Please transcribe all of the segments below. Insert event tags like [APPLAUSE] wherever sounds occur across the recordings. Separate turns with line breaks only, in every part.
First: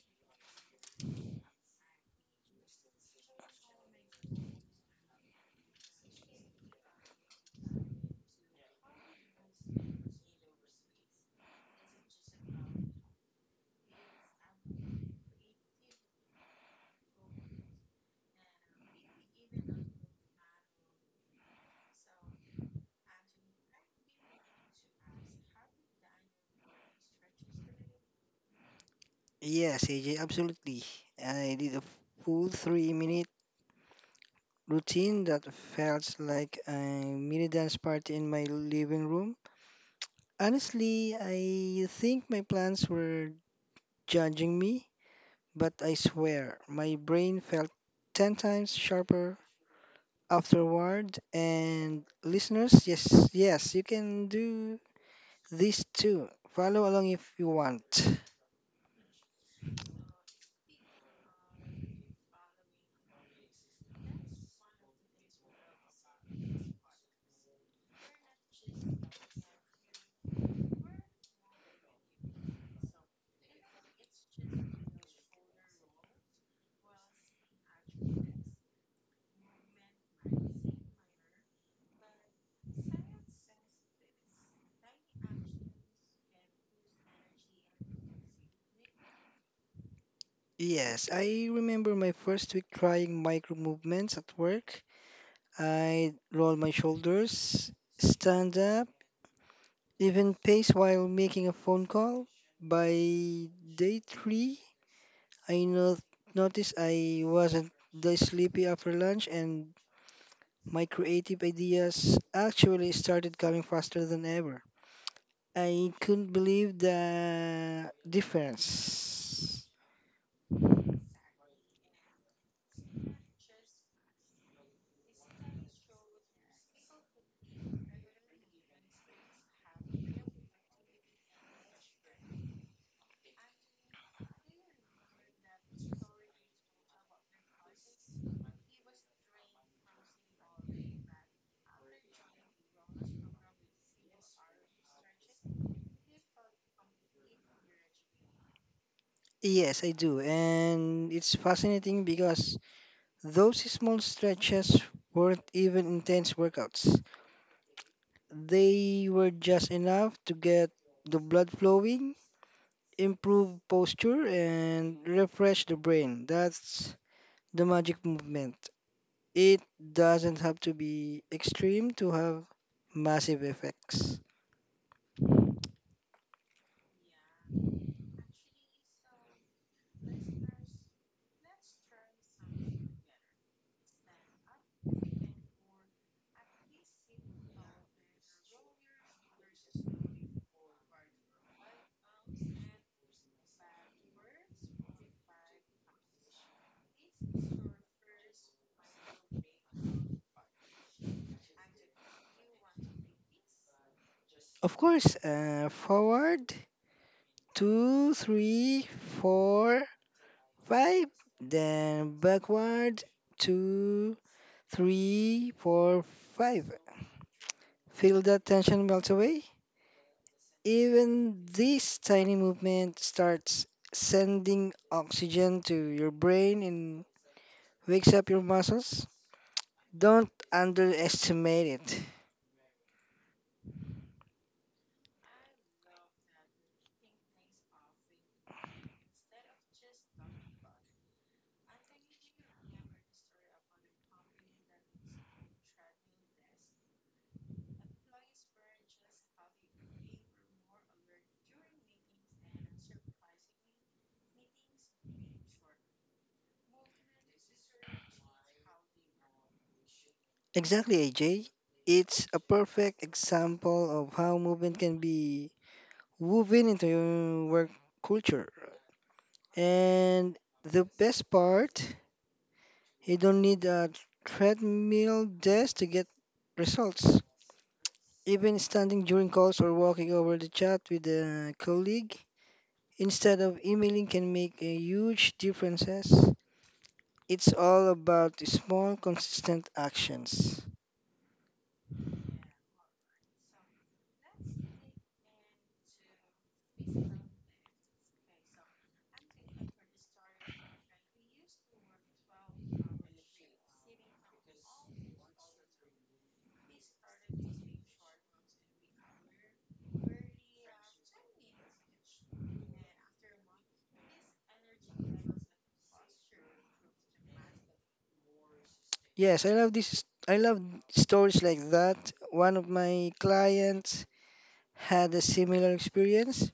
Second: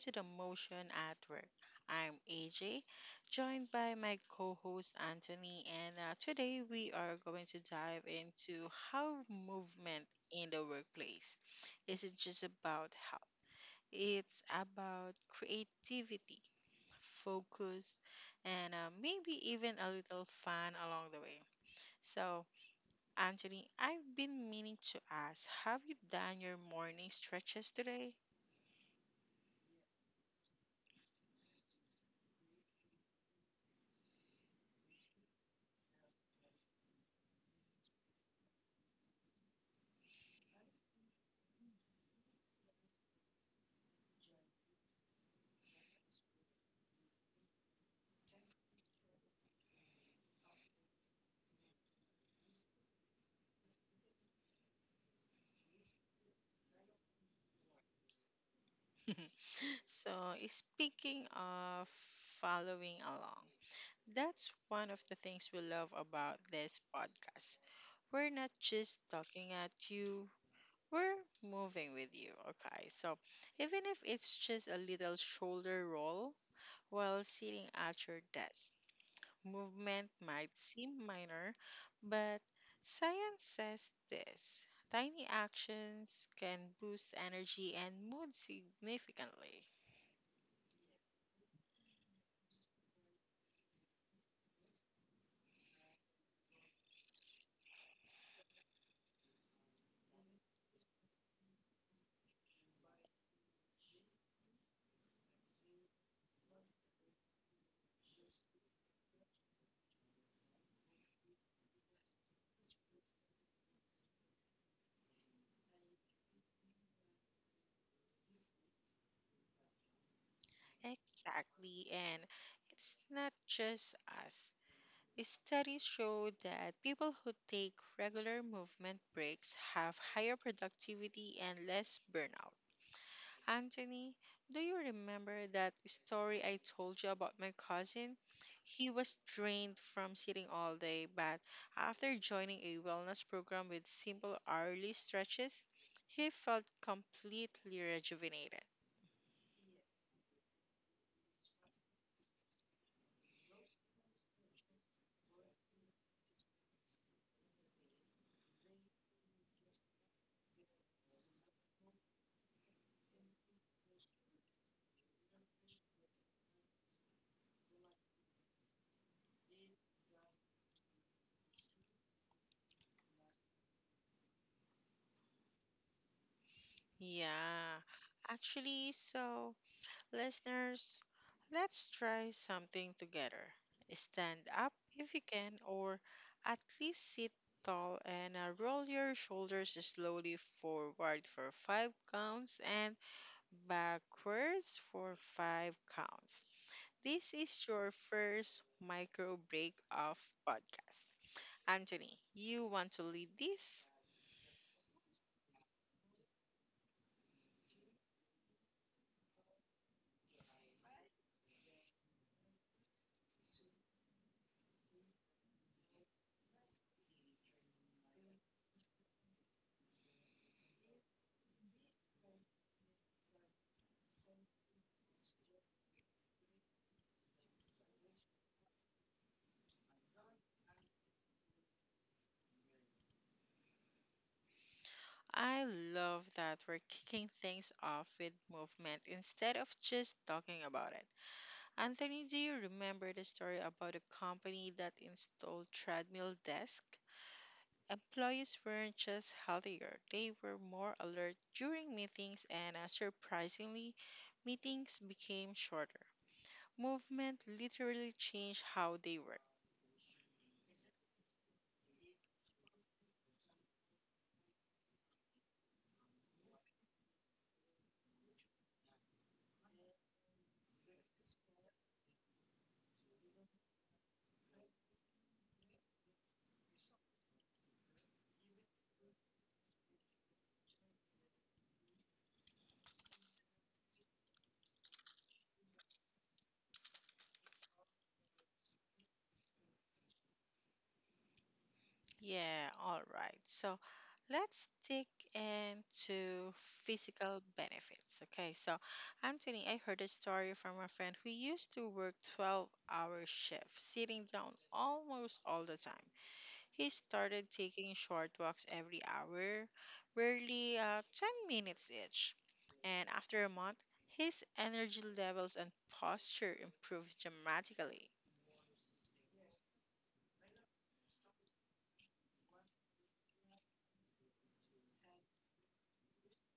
to the Motion at Work. I'm AJ, joined by my co host Anthony, and today we are going to dive into how movement in the workplace isn't just about health, it's about creativity, focus, and maybe even a little fun along the way. So, Anthony, I've been meaning to ask have you done your morning stretches today?
Yes, AJ, absolutely. I did a full 3 minute routine that felt like a mini dance party in my living room. Honestly, I think my plans were judging me, but I swear my brain felt 10 times sharper afterward. And listeners, yes, yes, you can do this too. Follow along if you want.
[LAUGHS] So, speaking of following along, that's one of the things we love about this podcast. We're not just talking at you, we're moving with you, okay? So, even if it's just a little shoulder roll while sitting at your desk, movement might seem minor, but science says this. Tiny actions can boost energy and mood significantly.
Yes, I remember my first week trying micro movements at work. I roll my shoulders, stand up, even pace while making a phone call. By day three, I not noticed I wasn't that sleepy after lunch, and my creative ideas actually started coming faster than ever. I couldn't believe the difference.
Exactly, and it's not just us. Studies show that people who take regular movement breaks have higher productivity and less burnout. Anthony, do you remember that story I told you about my cousin? He was drained from sitting all day, but after joining a wellness program with simple hourly stretches, he felt completely rejuvenated.
Yes, I do, and it's fascinating because those small stretches weren't even intense workouts. They were just enough to get the blood flowing, improve posture, and refresh the brain. That's the magic movement. It doesn't have to be extreme to have massive effects.
Yeah, actually, so. Listeners, let's try something together. Stand up if you can, or at least sit tall and roll your shoulders slowly forward for five counts and backwards for five counts. This is your first micro break of podcast. Anthony, you want to lead this?
Of course. Forward two, three, four, five, then backward two, three, four, five. Feel that tension melt away. Even this tiny movement starts sending oxygen to your brain and wakes up your muscles. Don't underestimate it.
I love that we're kicking things off with movement instead of just talking about it. Anthony, do you remember the story about a company that installed treadmill desk? Employees weren't just healthier, they were more alert during meetings and surprisingly, meetings became shorter. Movement literally changed how they work.
Exactly, AJ. It's a perfect example of how movement can be woven into your work culture. And the best part, you don't need a treadmill desk to get results. Even standing during calls or walking over the chat with a colleague instead of emailing can make a huge differences. It's all about the small consistent actions.
Yeah, all right. So let's dig into physical benefits. Okay, so Anthony, I heard a story from a friend who used to work 12-hour shifts, sitting down almost all the time. He started taking short walks every hour, barely 10 minutes each. And after a month, his energy levels and posture improved dramatically.
Yes, I love stories like that. One of my clients had a similar experience.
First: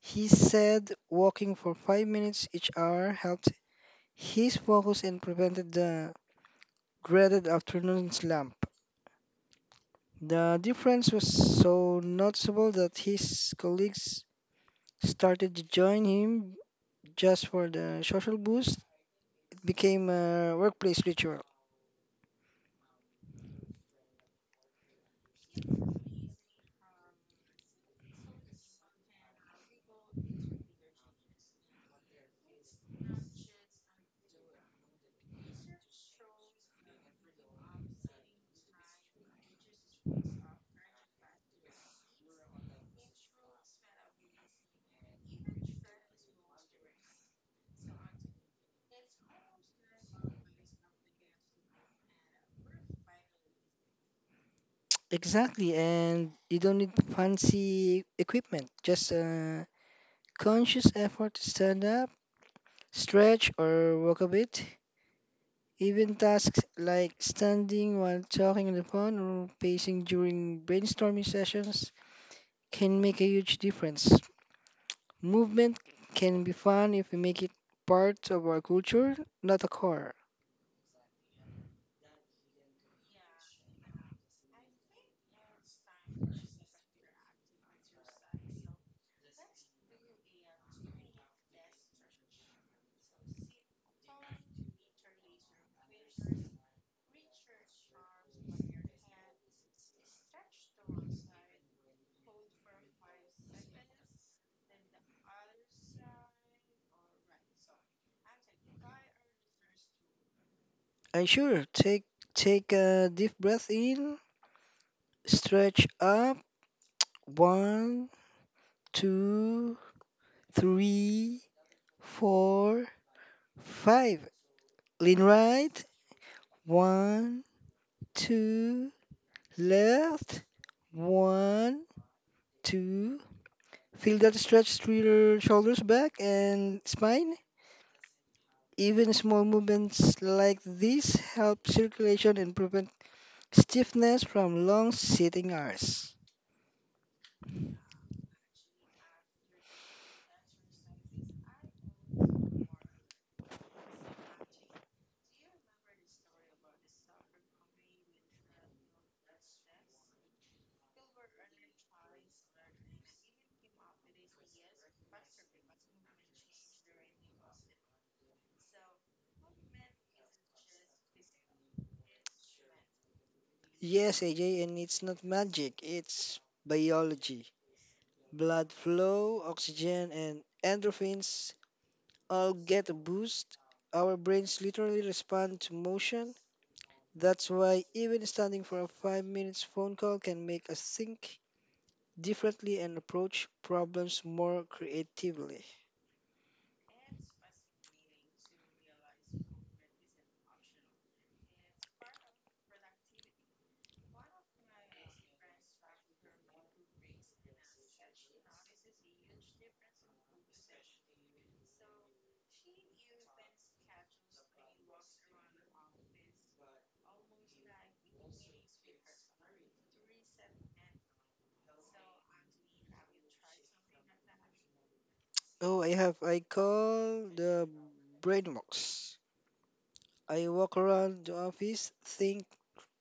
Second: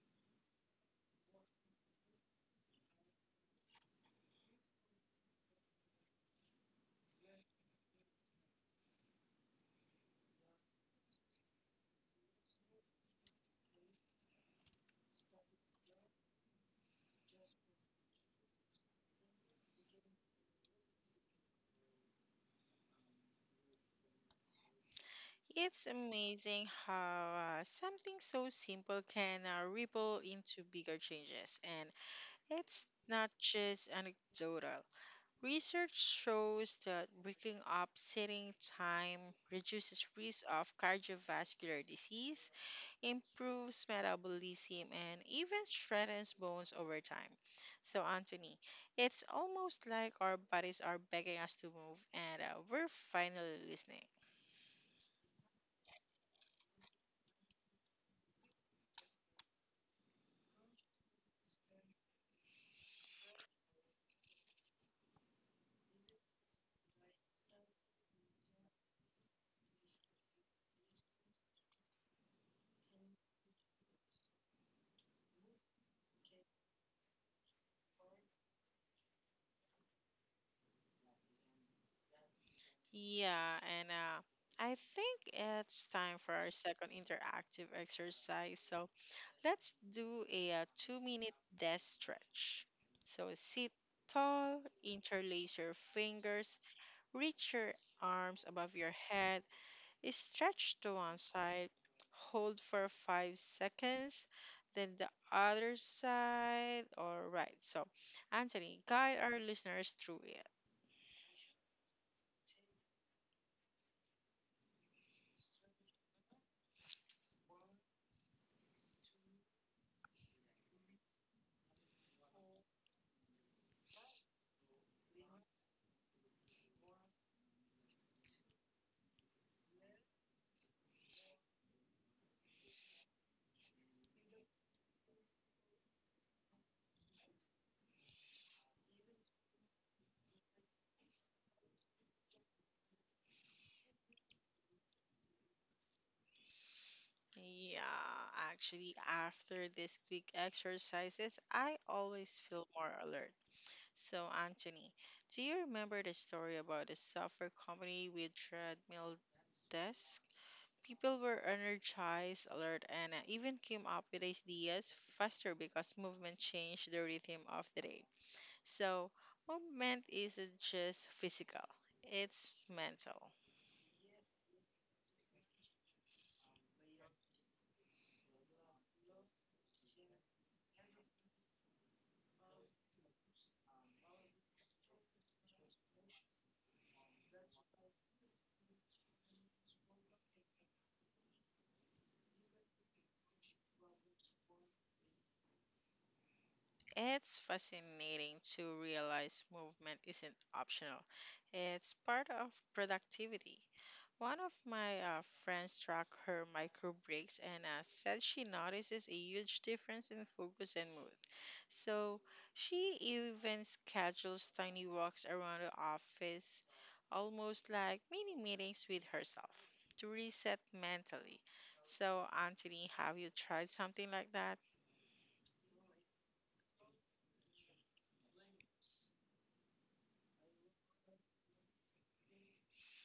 He said walking for 5 minutes each hour helped his focus and prevented the dreaded afternoon slump. The difference was so noticeable that his colleagues started to join him just for the social boost. It became a workplace ritual.
It's amazing how something so simple can ripple into bigger changes, and it's not just anecdotal. Research shows that breaking up sitting time reduces risk of cardiovascular disease, improves metabolism, and even strengthens bones over time. So, Anthony, it's almost like our bodies are begging us to move, and we're finally listening.
Exactly, and you don't need fancy equipment, just a conscious effort to stand up, stretch, or walk a bit. Even tasks like standing while talking on the phone or pacing during brainstorming sessions can make a huge difference. Movement can be fun if we make it part of our culture, not a core.
Yeah, and I think it's time for our second interactive exercise. So let's do a 2 minute death stretch. So sit tall, interlace your fingers, reach your arms above your head, stretch to one side, hold for 5 seconds, then the other side. All right. So, Anthony, guide our listeners through it.
And sure, take a deep breath in. Stretch up. One, two, three, four, five. Lean right. One, two, left. One, two. Feel that stretch through your shoulders, back, and spine. Even small movements like this help circulation and prevent stiffness from long sitting hours.
Yeah, actually, after these quick exercises, I always feel more alert. So, Anthony, do you remember the story about the software company with treadmill desk? People were energized, alert, and even came up with ideas faster because movement changed the rhythm of the day. So, movement isn't just physical, it's mental.
Yes, AJ, and it's not magic, it's biology. Blood flow, oxygen, and endorphins all get a boost. Our brains literally respond to motion. That's why even standing for a 5 minutes phone call can make us think differently and approach problems more creatively.
It's fascinating to realize movement isn't optional. It's part of productivity. One of my friends track her micro breaks and said she notices a huge difference in focus and mood. So she even schedules tiny walks around the office, almost like mini meetings with herself to reset mentally. So, Anthony, have you tried something like that?
Oh, I call the brain box. I walk around the office, think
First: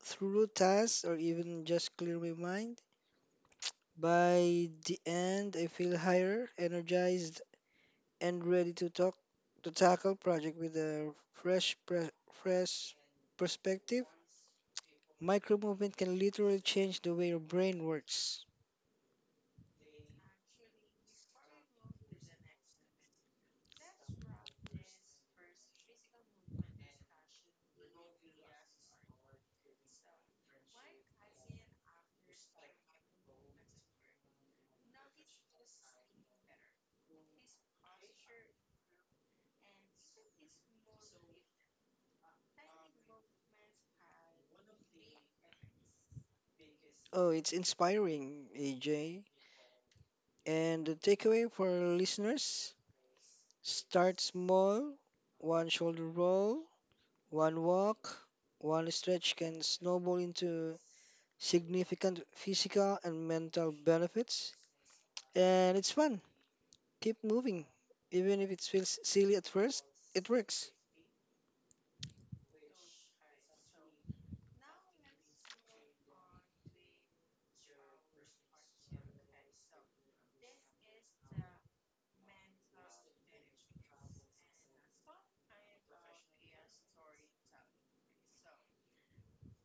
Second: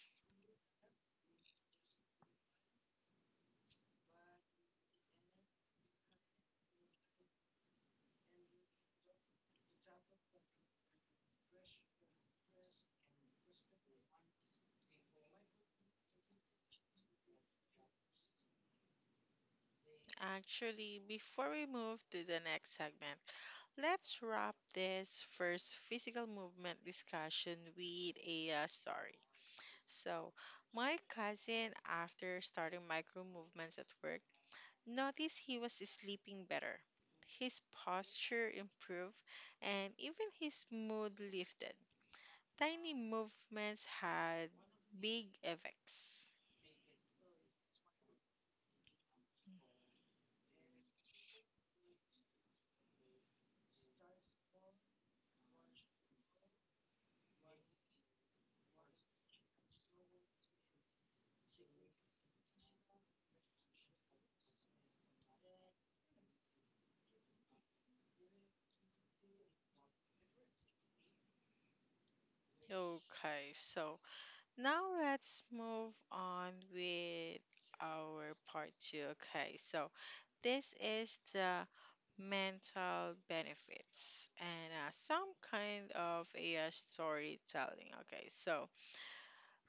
through tasks or even just clear my mind. By the end, I feel higher, energized and ready to talk to tackle project with a fresh fresh perspective. Micro movement can literally change the way your brain works.
Actually, before we move to the next segment, let's wrap this first physical movement discussion with a story. So, my cousin, after starting micro movements at work, noticed he was sleeping better. His posture improved, and even his mood lifted. Tiny movements had big effects.
Oh, it's inspiring, AJ. And the takeaway for our listeners, start small, one shoulder roll, one walk, one stretch can snowball into significant physical and mental benefits. And it's fun. Keep moving. Even if it feels silly at first, it works.
Okay, so Now let's move on with our part two. Okay, so this is the mental benefits and some kind of AI storytelling. Okay, so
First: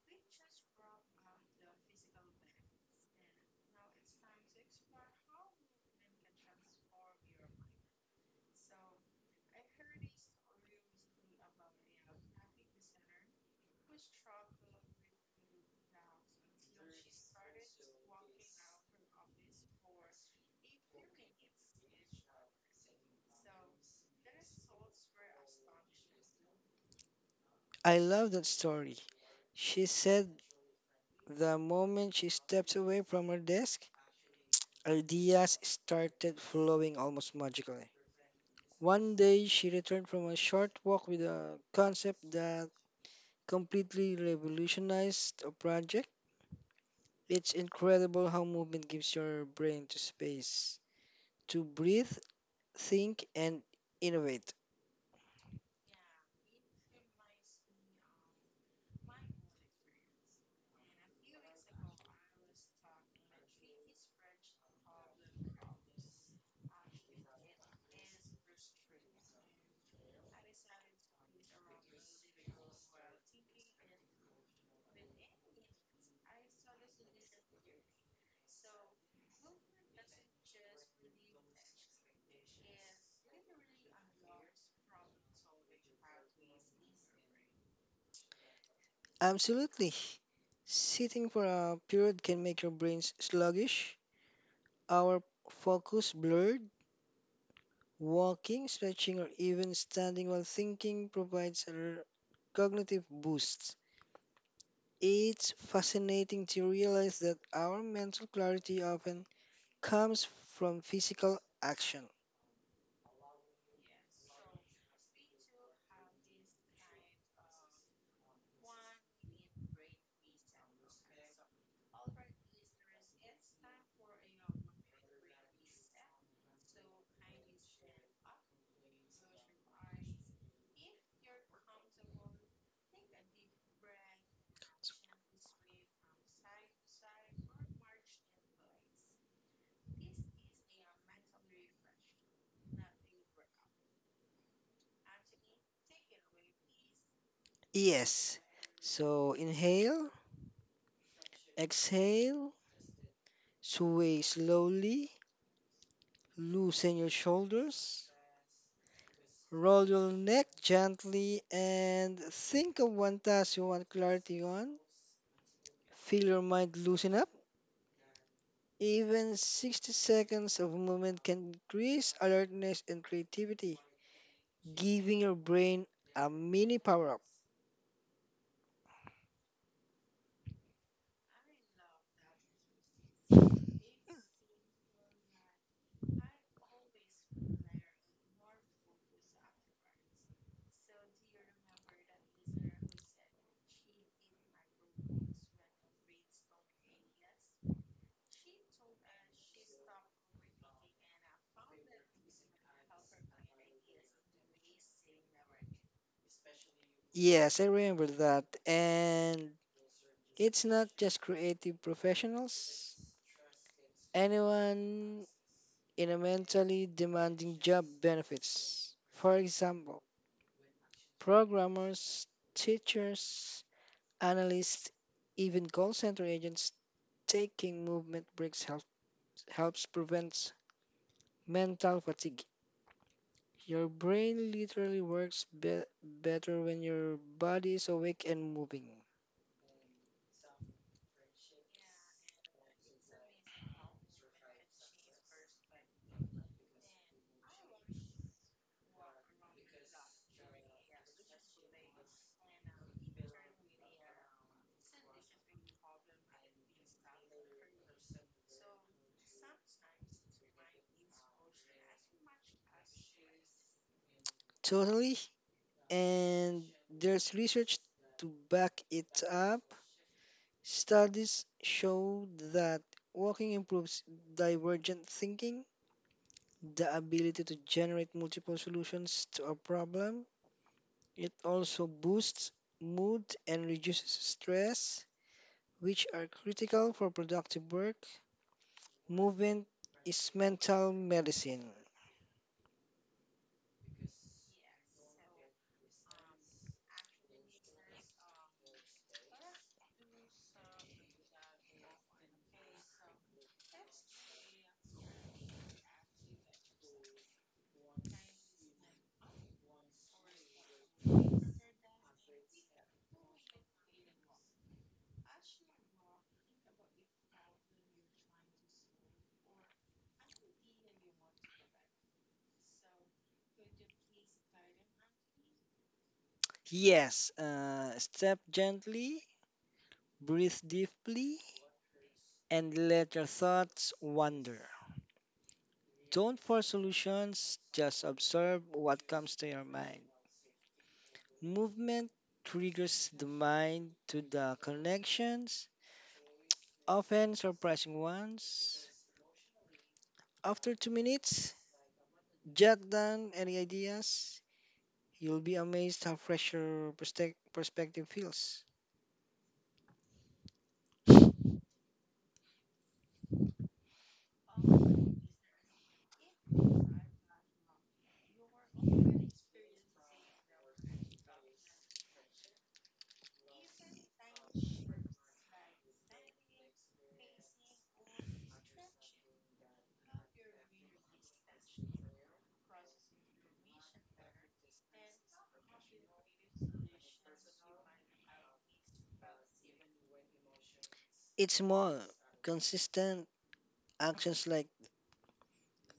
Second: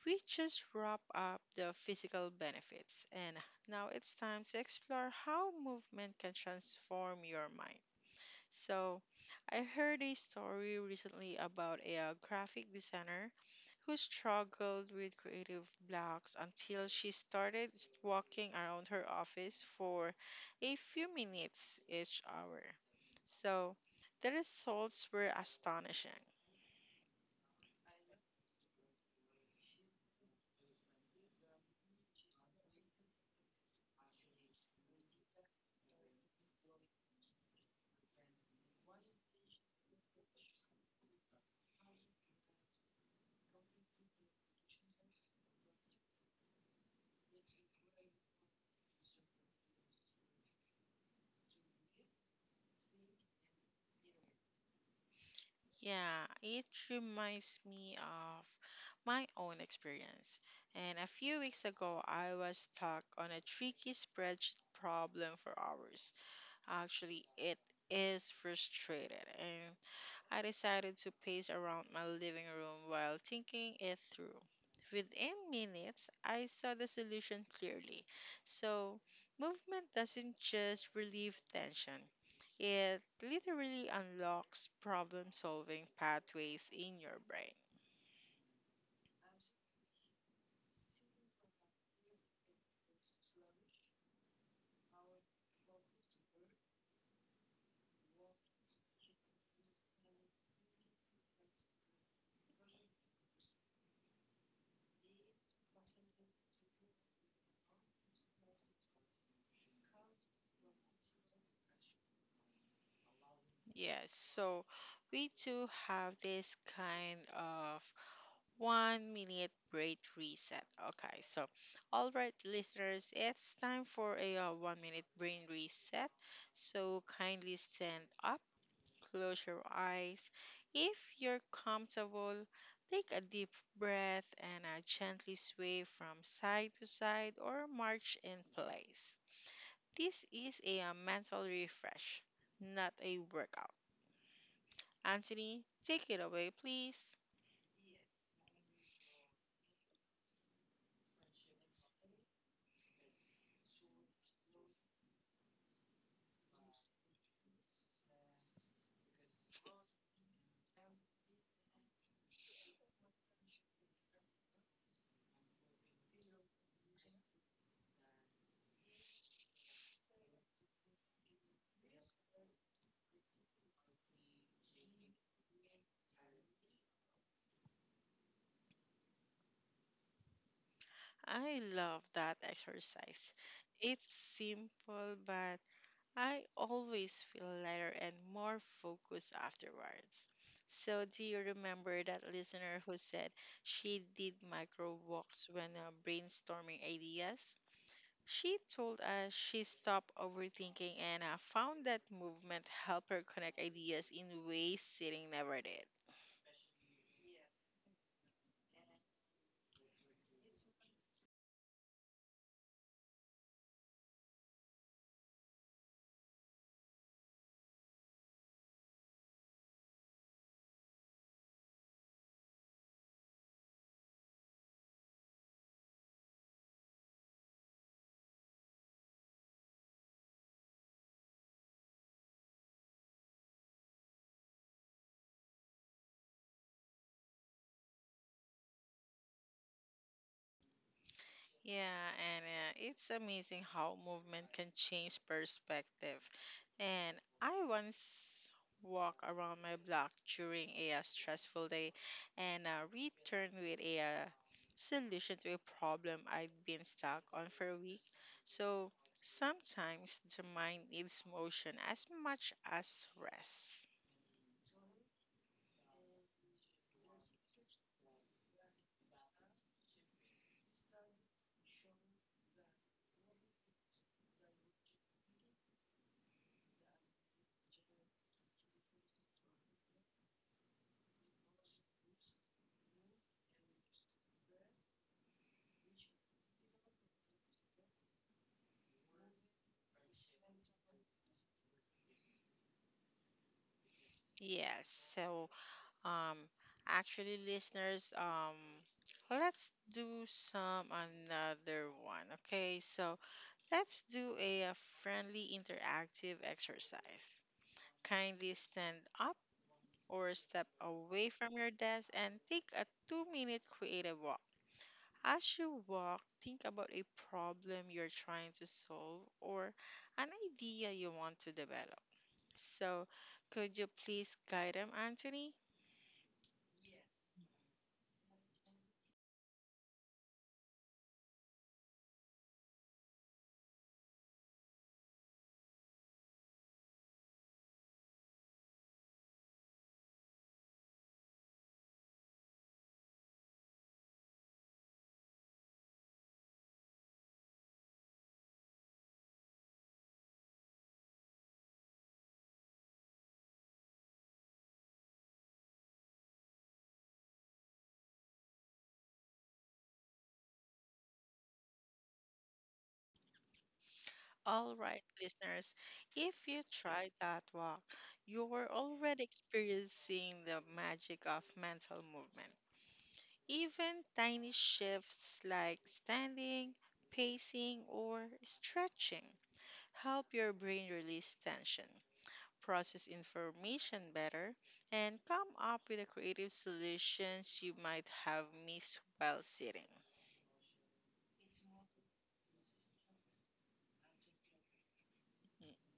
we just wrap up the physical benefits, and now it's time to explore how movement can transform your mind. So, I heard a story recently about a graphic designer who struggled with creative blocks until she started walking around her office for a few minutes each hour. So, the results were astonishing.
I love that story. She said the moment she stepped away from her desk, ideas started flowing almost magically. One day, she returned from a short walk with a concept that completely revolutionized a project. It's incredible how movement gives your brain to space to breathe, think, and innovate.
Yeah, it reminds me of my own experience. And a few weeks ago, I was stuck on a tricky spreadsheet problem for hours. Actually, it is frustrated, and I decided to pace around my living room while thinking it through. Within minutes, I saw the solution clearly. So, movement doesn't just relieve tension, it literally unlocks problem solving pathways in your brain.
Absolutely. Sitting for a period can make your brains sluggish, our focus blurred. Walking, stretching, or even standing while thinking provides a cognitive boost. It's fascinating to realize that our mental clarity often comes from physical action.
Yes, so we too have this kind of 1 minute break reset. Okay, so all right, listeners, it's time for a 1 minute brain reset. So kindly stand up, close your eyes. If you're comfortable, take a deep breath and gently sway from side to side or march in place. This is a mental refresh, not a workout. Anthony, take it away, please.
Yes. So, inhale, exhale, sway slowly, loosen your shoulders, roll your neck gently, and think of one task you want clarity on. Feel your mind loosen up. Even 60 seconds of movement can increase alertness and creativity, giving your brain a mini power up.
I love that exercise. It's simple, but I always feel lighter and more focused afterwards. So, do you remember that listener who said she did micro walks when brainstorming ideas? She told us she stopped overthinking and found that movement helped her connect ideas in ways sitting never did.
Yes, I remember that. And it's not just creative professionals. Anyone in a mentally demanding job benefits. For example, programmers, teachers, analysts, even call center agents taking movement breaks helps prevent mental fatigue. Your brain literally works better when your body is awake and moving.
Yeah, and It's amazing how movement can change perspective. And I once walked around my block during a stressful day and returned with a solution to a problem I'd been stuck on for a week. So sometimes the mind needs motion as much as rest.
Totally. And there's research to back it up. Studies show that walking improves divergent thinking, the ability to generate multiple solutions to a problem. It also boosts mood and reduces stress, which are critical for productive work. Movement is mental medicine.
Yes. Um, Actually, listeners, let's do some another one. Okay. So, let's do a friendly interactive exercise. Kindly stand up or step away from your desk and take a 2 minute creative walk. As you walk, think about a problem you're trying to solve or an idea you want to develop. So, could you please guide them, Anthony?
Yes, step gently, breathe deeply, and let your thoughts wander. Don't force solutions, just observe what comes to your mind. Movement triggers the mind to the connections, often surprising ones. After 2 minutes, jot down any ideas. You'll be amazed how fresh your perspective feels.
All right, listeners, if you try that walk, you're already experiencing the magic of mental movement. Even tiny shifts like standing, pacing, or stretching help your brain release tension, process information better, and come up with the creative solutions you might have missed while sitting.
It's small, consistent actions like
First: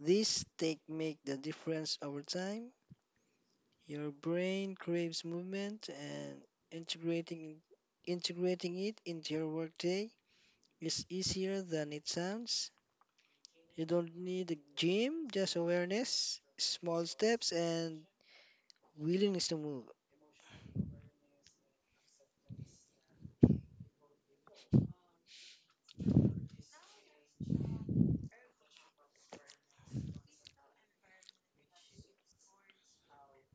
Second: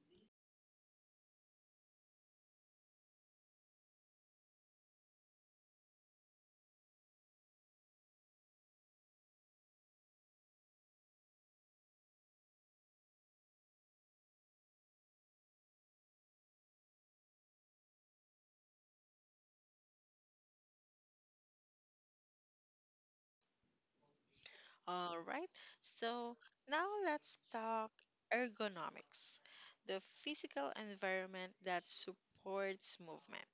this take make the difference over time. Your brain craves movement and integrating integrating it into your workday is easier than it sounds. You don't need a gym, just awareness, small steps and willingness to move.
All right, so now let's talk ergonomics, the physical environment that supports movement.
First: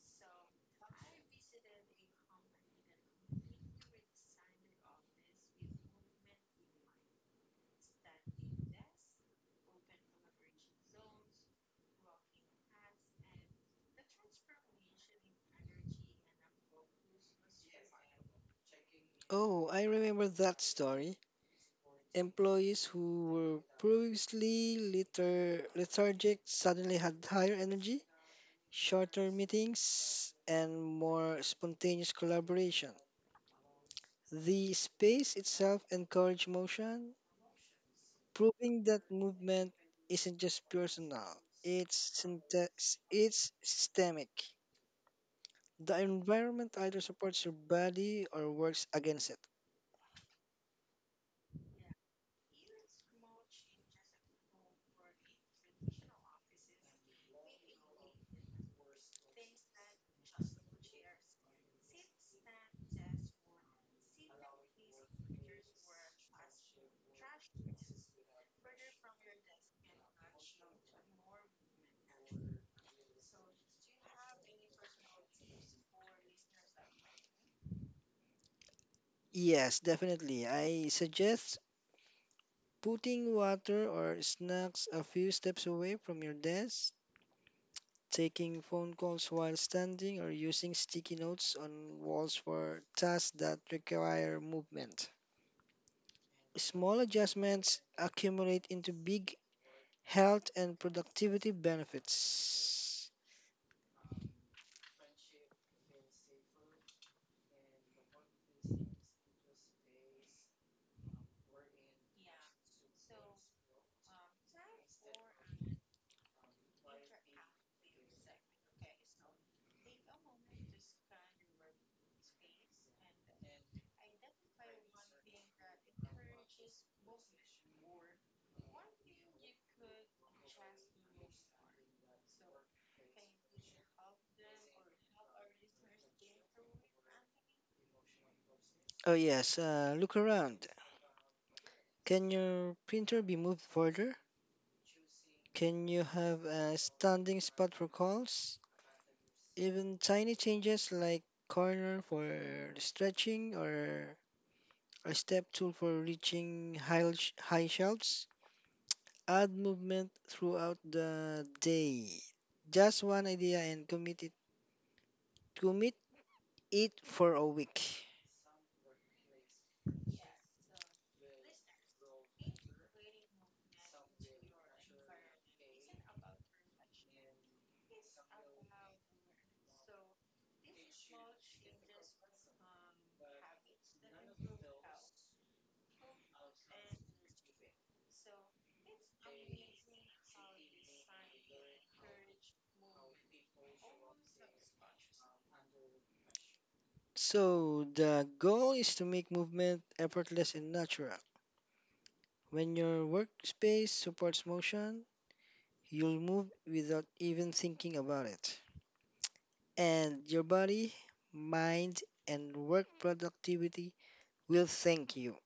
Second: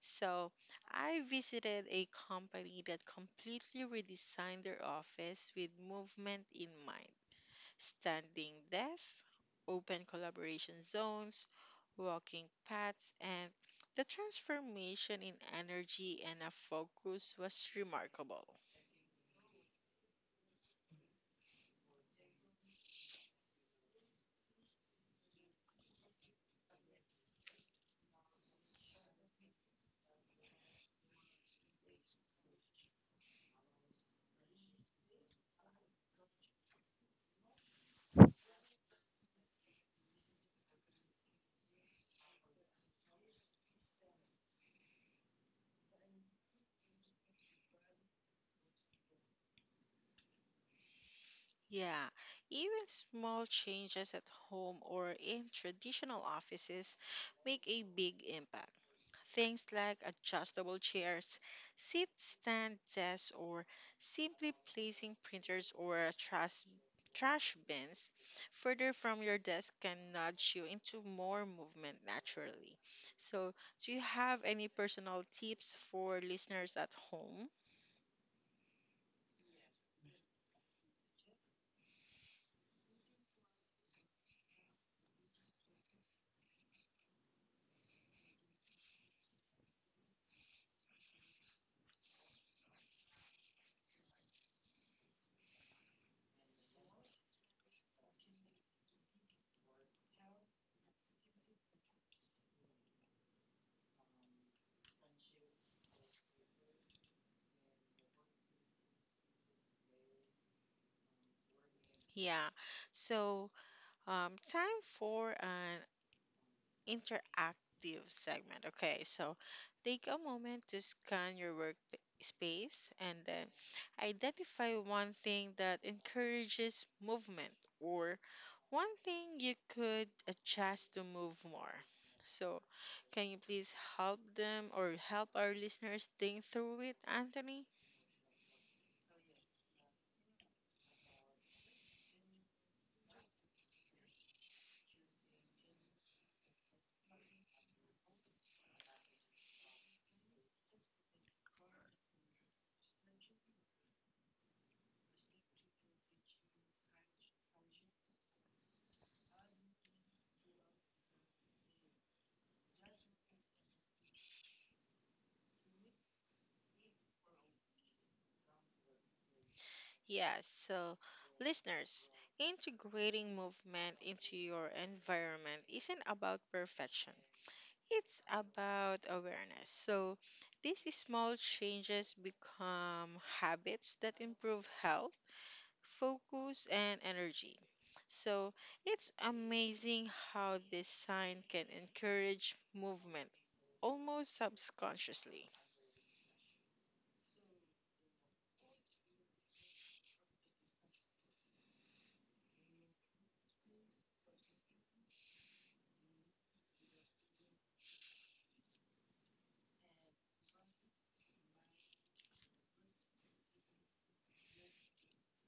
So, I visited a company that completely redesigned their office with movement in mind. Standing desks, open collaboration zones, walking paths, and the transformation in energy and a focus was remarkable.
Oh, I remember that story. Employees who were previously lethargic suddenly had higher energy shorter meetings, and more spontaneous collaboration. The space itself encourages motion, proving that movement isn't just personal, it's, syntax, it's systemic. The environment either supports your body or works against it.
Yeah, even small changes at home or in traditional offices make a big impact. Things like adjustable chairs, seat stand desks, or simply placing printers or trash bins further from your desk can nudge you into more movement naturally. So, do you have any personal tips for listeners at home?
Yes, definitely. I suggest putting water or snacks a few steps away from your desk taking phone calls while standing, or using sticky notes on walls for tasks that require movement. Small adjustments accumulate into big health and productivity benefits.
Yeah. So, time for an interactive segment. Okay. So, take a moment to scan your work space and then identify one thing that encourages movement or one thing you could adjust to move more. So, can you please help them or help our listeners think through it, Anthony?
Oh, yes, look around. Can your printer be moved further? Can you have a standing spot for calls? Even tiny changes like corner for stretching or a step tool for reaching high shelves add movement throughout the day. Just one idea and commit it for a week.
Yes, so listeners, integrating movement into your environment isn't about perfection. It's about awareness. So these small changes become habits that improve health, focus, and energy. So it's amazing how this sign can encourage movement almost subconsciously.
So the goal is to make movement effortless and natural. When your workspace supports motion, you'll move without even thinking about it. And your body, mind, and work productivity will thank you.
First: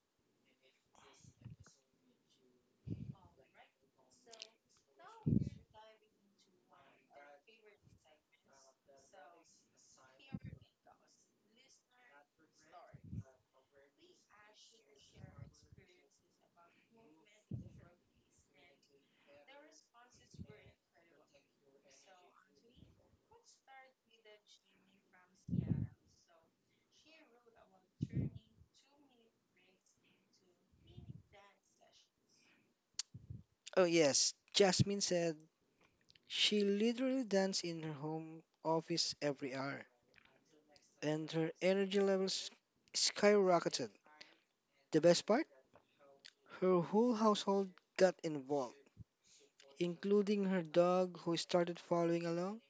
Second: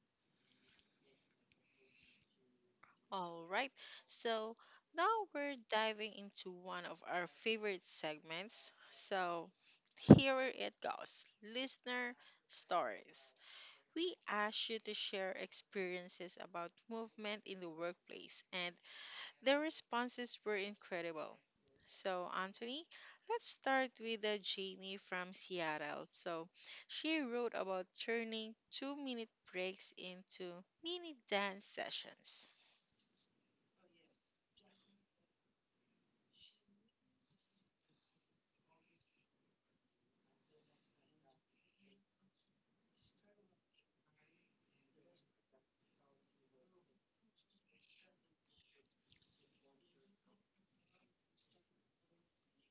All right, so now we're diving into one of our favorite segments. So here it goes listener stories. We ask you to share experiences about movement in the workplace, and the responses were incredible. So, Anthony, let's start with Jamie from Seattle. So, she wrote about turning 2 minute breaks into mini dance sessions.
Oh, yes, Jasmine said she literally danced in her home office every hour, and her energy levels skyrocketed. The best part? Her whole household got involved, including her dog who started following along.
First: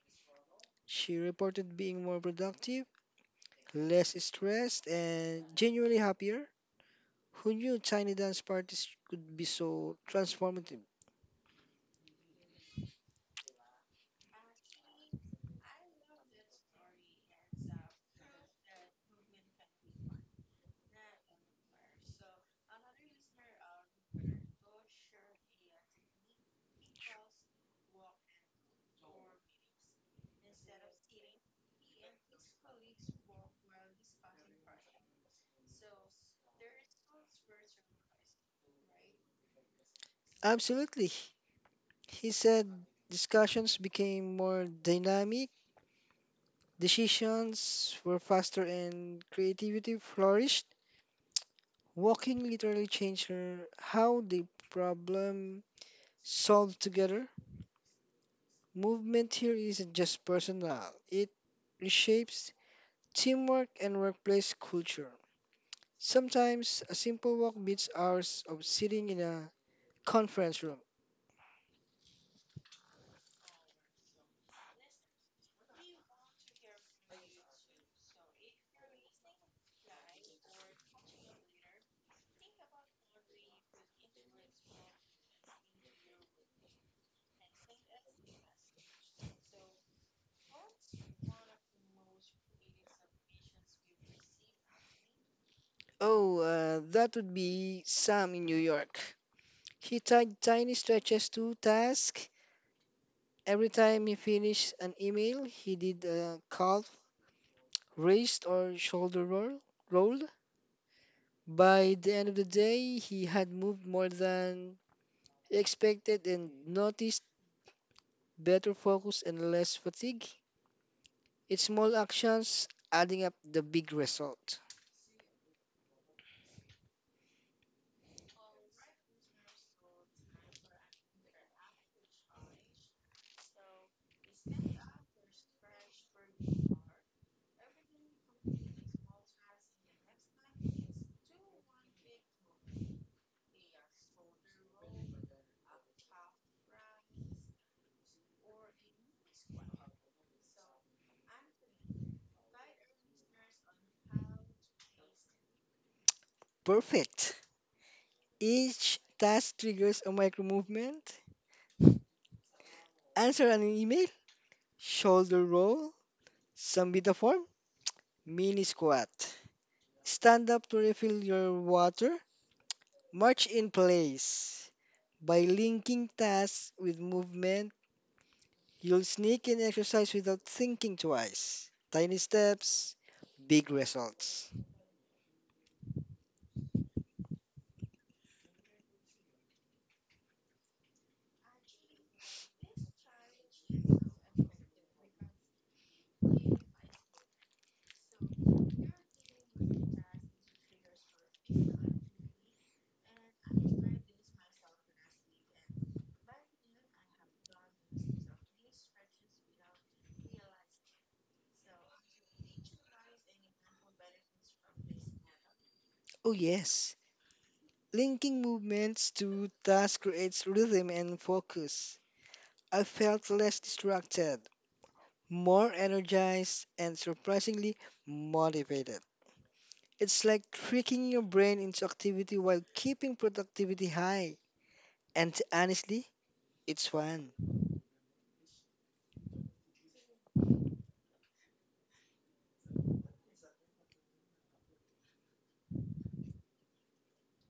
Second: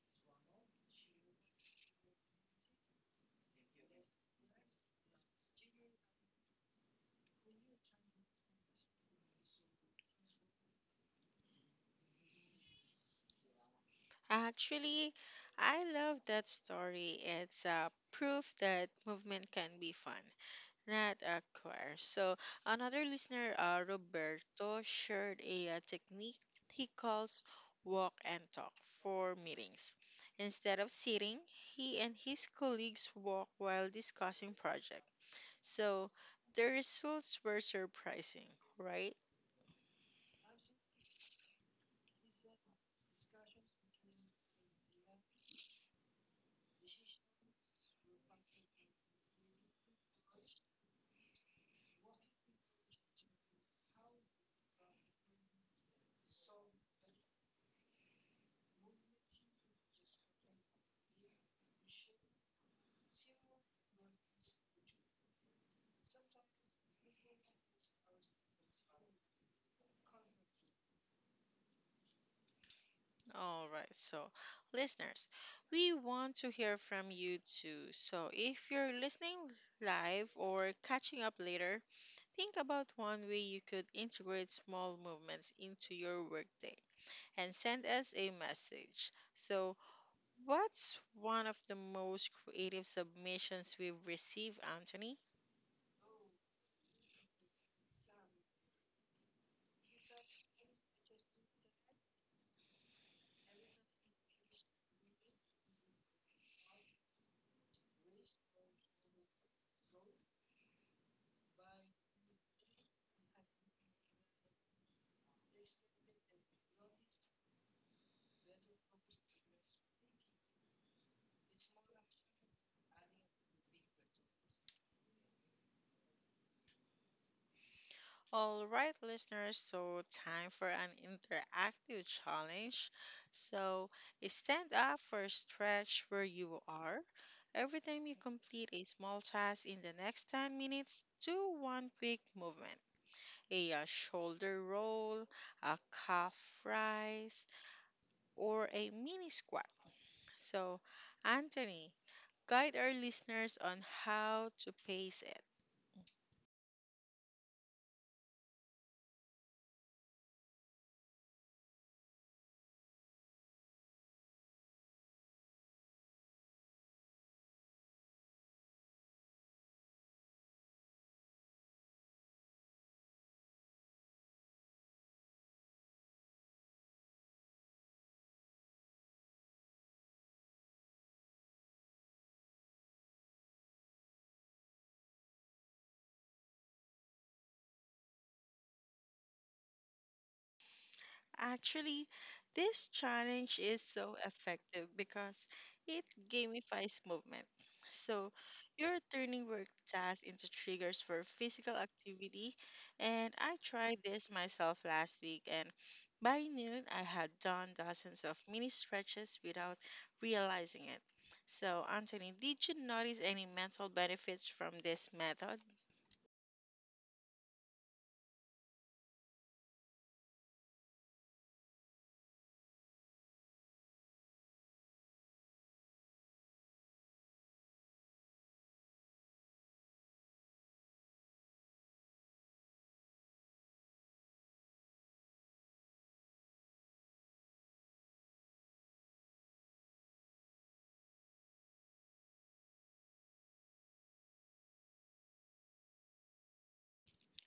She reported being more productive less stressed and genuinely happier. Who knew tiny dance parties could be so transformative?
Actually, I love that story. It's a proof that movement can be fun, not a chore. So, another listener, Roberto, shared a technique he calls walk and talk for meetings. Instead of sitting, he and his colleagues walk while discussing project. So, the results were surprising, right?
Absolutely. He said discussions became more dynamic, decisions were faster, and creativity flourished. Walking literally changed her how they problem solved together. Movement here isn't just personal, it reshapes teamwork and workplace culture. Sometimes a simple walk beats hours of sitting in a conference room.
All right, so listeners, we want to hear from you too. So if you're listening live or catching up later, think about one way you could integrate small movements into your workday and send us a message. So, what's one of the most creative submissions we've received, Anthony?
Oh, that would be Sam in New York. He tied tiny stretches to tasks. Every time he finished an email, he did a calf raised or shoulder roll. By the end of the day, he had moved more than he expected and noticed better focus and less fatigue. It's small actions adding up the big result.
All right, listeners, so time for an interactive challenge. So stand up for a stretch where you are. Every time you complete a small task in the next 10 minutes, do one quick movement a shoulder roll, a calf rise, or a mini squat. So, Anthony, guide our listeners on how to pace it.
Perfect. Each task triggers a micro movement. Answer an email, shoulder roll, submit a form, mini squat. Stand up to refill your water, march in place. By linking tasks with movement, you'll sneak in exercise without thinking twice. Tiny steps, big results.
Actually, this challenge is so effective because it gamifies movement. So, you're turning work tasks into triggers for physical activity. And I tried this myself last week, and by noon, I had done dozens of mini stretches without realizing it. So, Anthony, did you notice any mental benefits from this method?
Oh, yes. Linking movements to tasks creates rhythm and focus. I felt less distracted, more energized, and surprisingly motivated. It's like tricking your brain into activity while keeping productivity high. And honestly, it's fun.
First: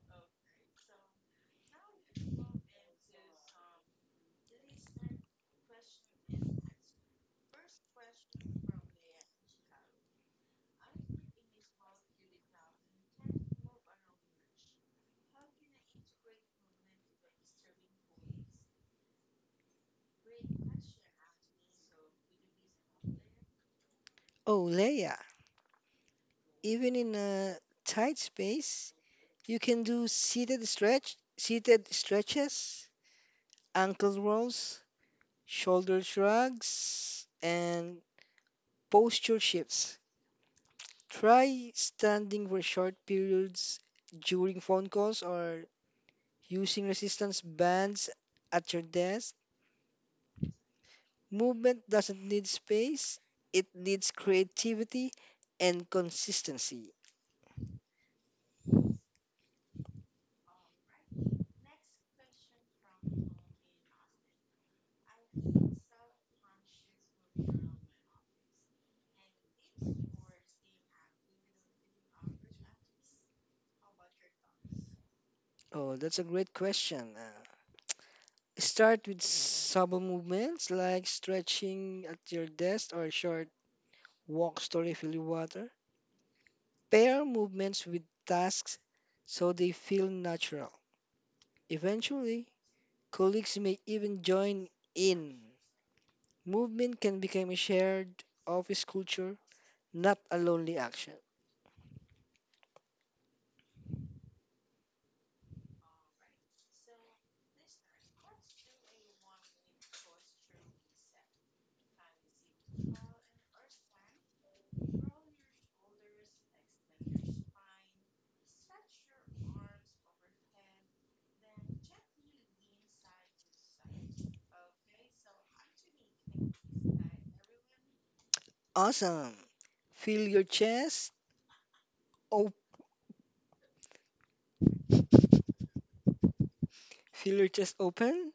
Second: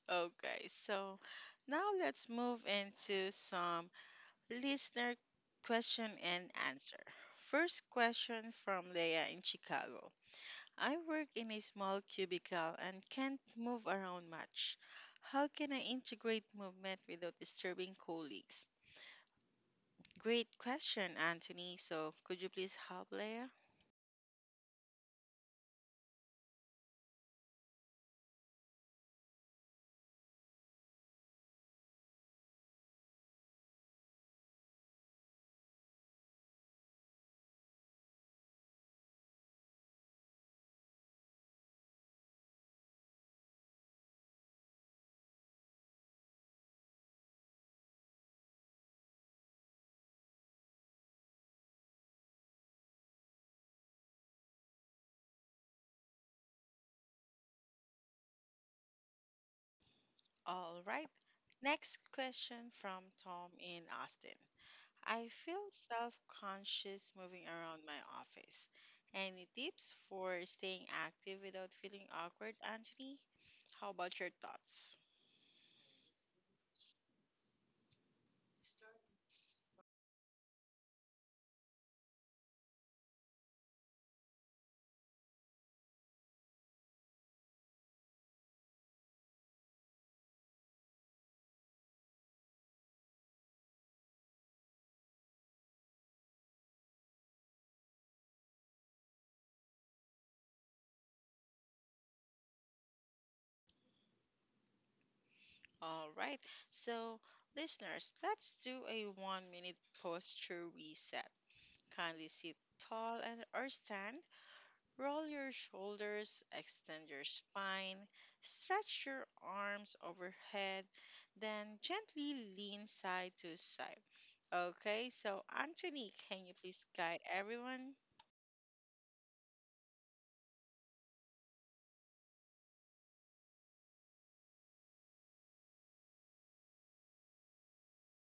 Okay, so now let's move into some Listener question and answer. First question from Leia in Chicago. I work in a small cubicle and can't move around much. How can I integrate movement without disturbing colleagues? Great question, Anthony. So, could you please help Leia?
Oh, Leia, even in a tight space, you can do seated stretch, seated stretches, ankle rolls, shoulder shrugs, and posture shifts. Try standing for short periods during phone calls or using resistance bands at your desk. Movement doesn't need space, it needs creativity and consistency.
All right. Next question from Tom in Austin. I feel self-conscious moving around my office. Any tips for staying active without feeling awkward, Anthony? How about your thoughts?
Oh, that's a great question. Start with subtle movements like stretching at your desk or short walks to refill your water. Pair movements with tasks so they feel natural. Eventually, colleagues may even join in. Movement can become a shared office culture, not a lonely action.
All right. So, listeners, let's do a one-minute posture reset. Kindly sit tall and or stand Roll your shoulders, extend your spine, stretch your arms overhead, then gently lean side to side. Okay, so Anthony, can you please guide everyone?
Awesome. Feel your chest. Op- Feel your chest open.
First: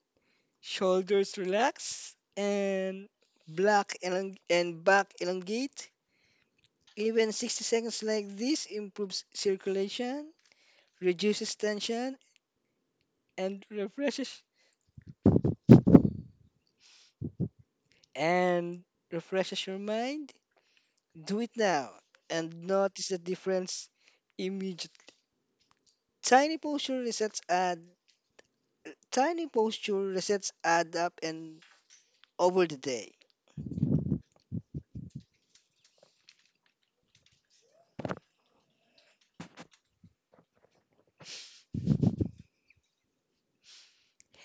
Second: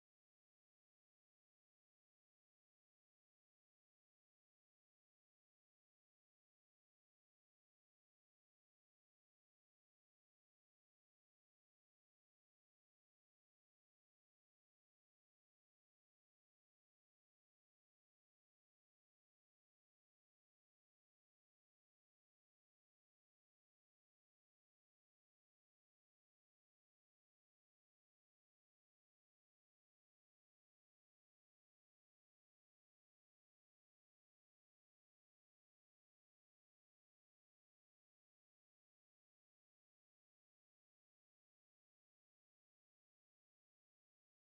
Shoulders relax. And black and back elongate. Even 60 seconds like this improves circulation, reduces tension, and refreshes and refreshes your mind. Do it now and notice the difference immediately. Tiny posture resets add tiny posture resets add up and over the day.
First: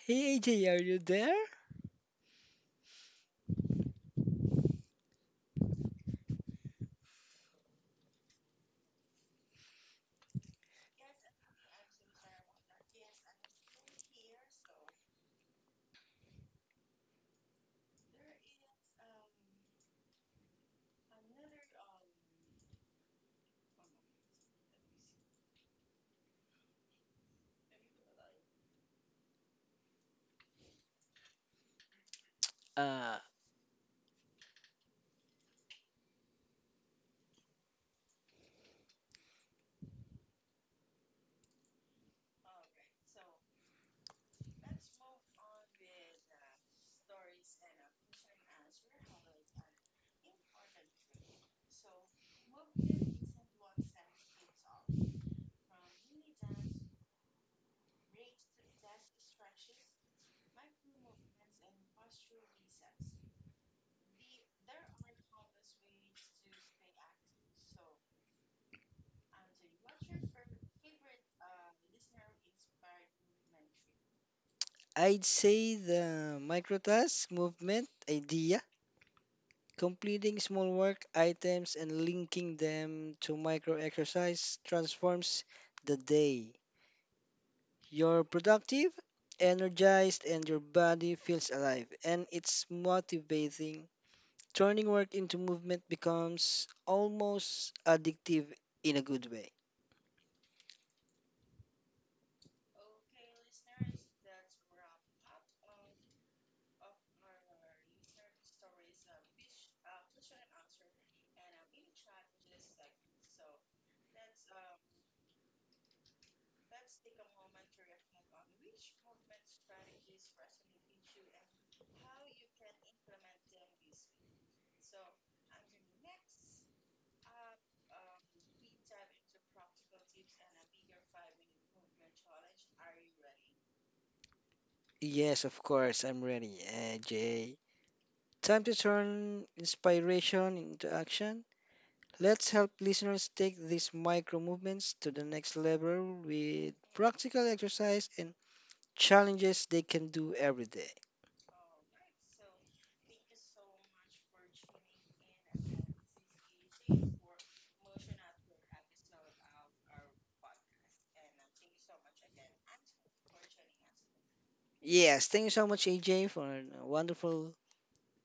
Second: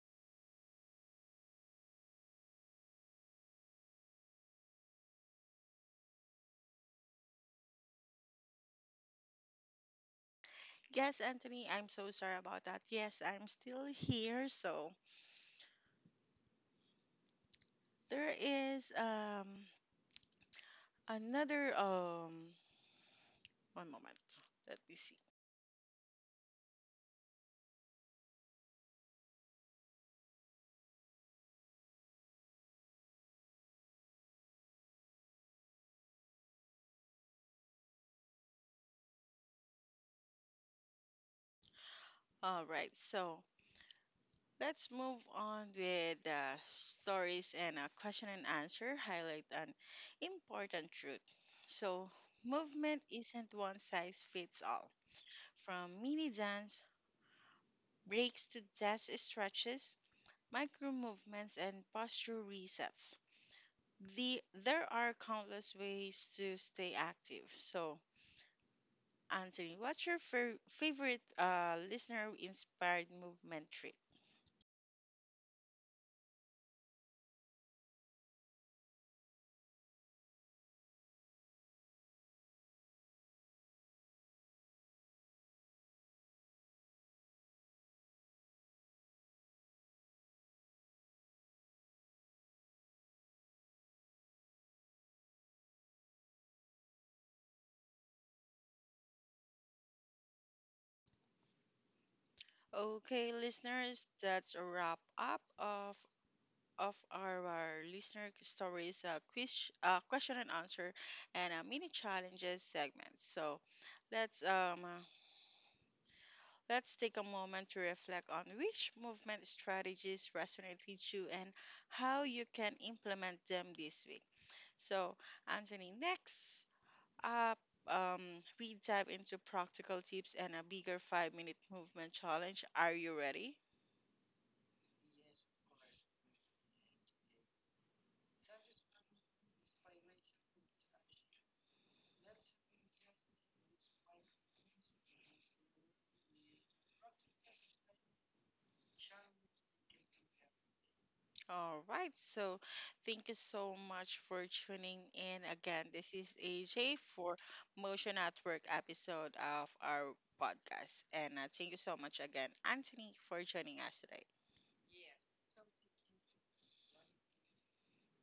Hey AJ, are you there?
Yes, Anthony, I'm so sorry about that. Yes, I'm still here. So there is another one moment. Let me see.
Uh,
All right, so Let's move on with stories and a question and answer highlight an important truth. So, movement isn't one size fits all. From mini dance breaks to desk stretches, micro movements, and posture resets. There are countless ways to stay active. So, Anthony, what's your favorite listener inspired movement trick?
I'd say the microtask movement idea, completing small work items and linking them to micro exercise transforms the day. You're productive, energized, and your body feels alive, and it's motivating. Turning work into movement becomes almost addictive in a good way.
Okay, listeners, that's a wrap up of our listener stories, quiz, question and answer, and mini challenges segments. So let's um, uh, let's take a moment to reflect on which movement strategies resonate with you and how you can implement them this week. So Anthony, next up. We dive into practical tips and a bigger 5 minute movement challenge. Are you ready?
Yes, of course, I'm ready, Jay. Time to turn inspiration into action. Let's help listeners take these micro movements to the next level with practical exercise and challenges they can do every day.
All right, so thank you so much for tuning in again. This is AJ for Motion at Work episode of our podcast. And thank you so much again, Anthony, for joining us today.
Yes, thank you so much, AJ, for a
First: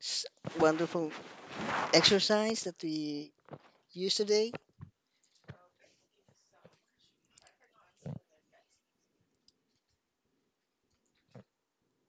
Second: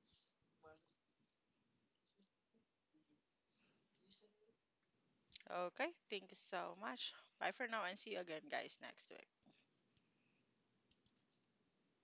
s- wonderful exercise that we used today.
Okay, thank you so much. Bye for now and see you again, guys, next week.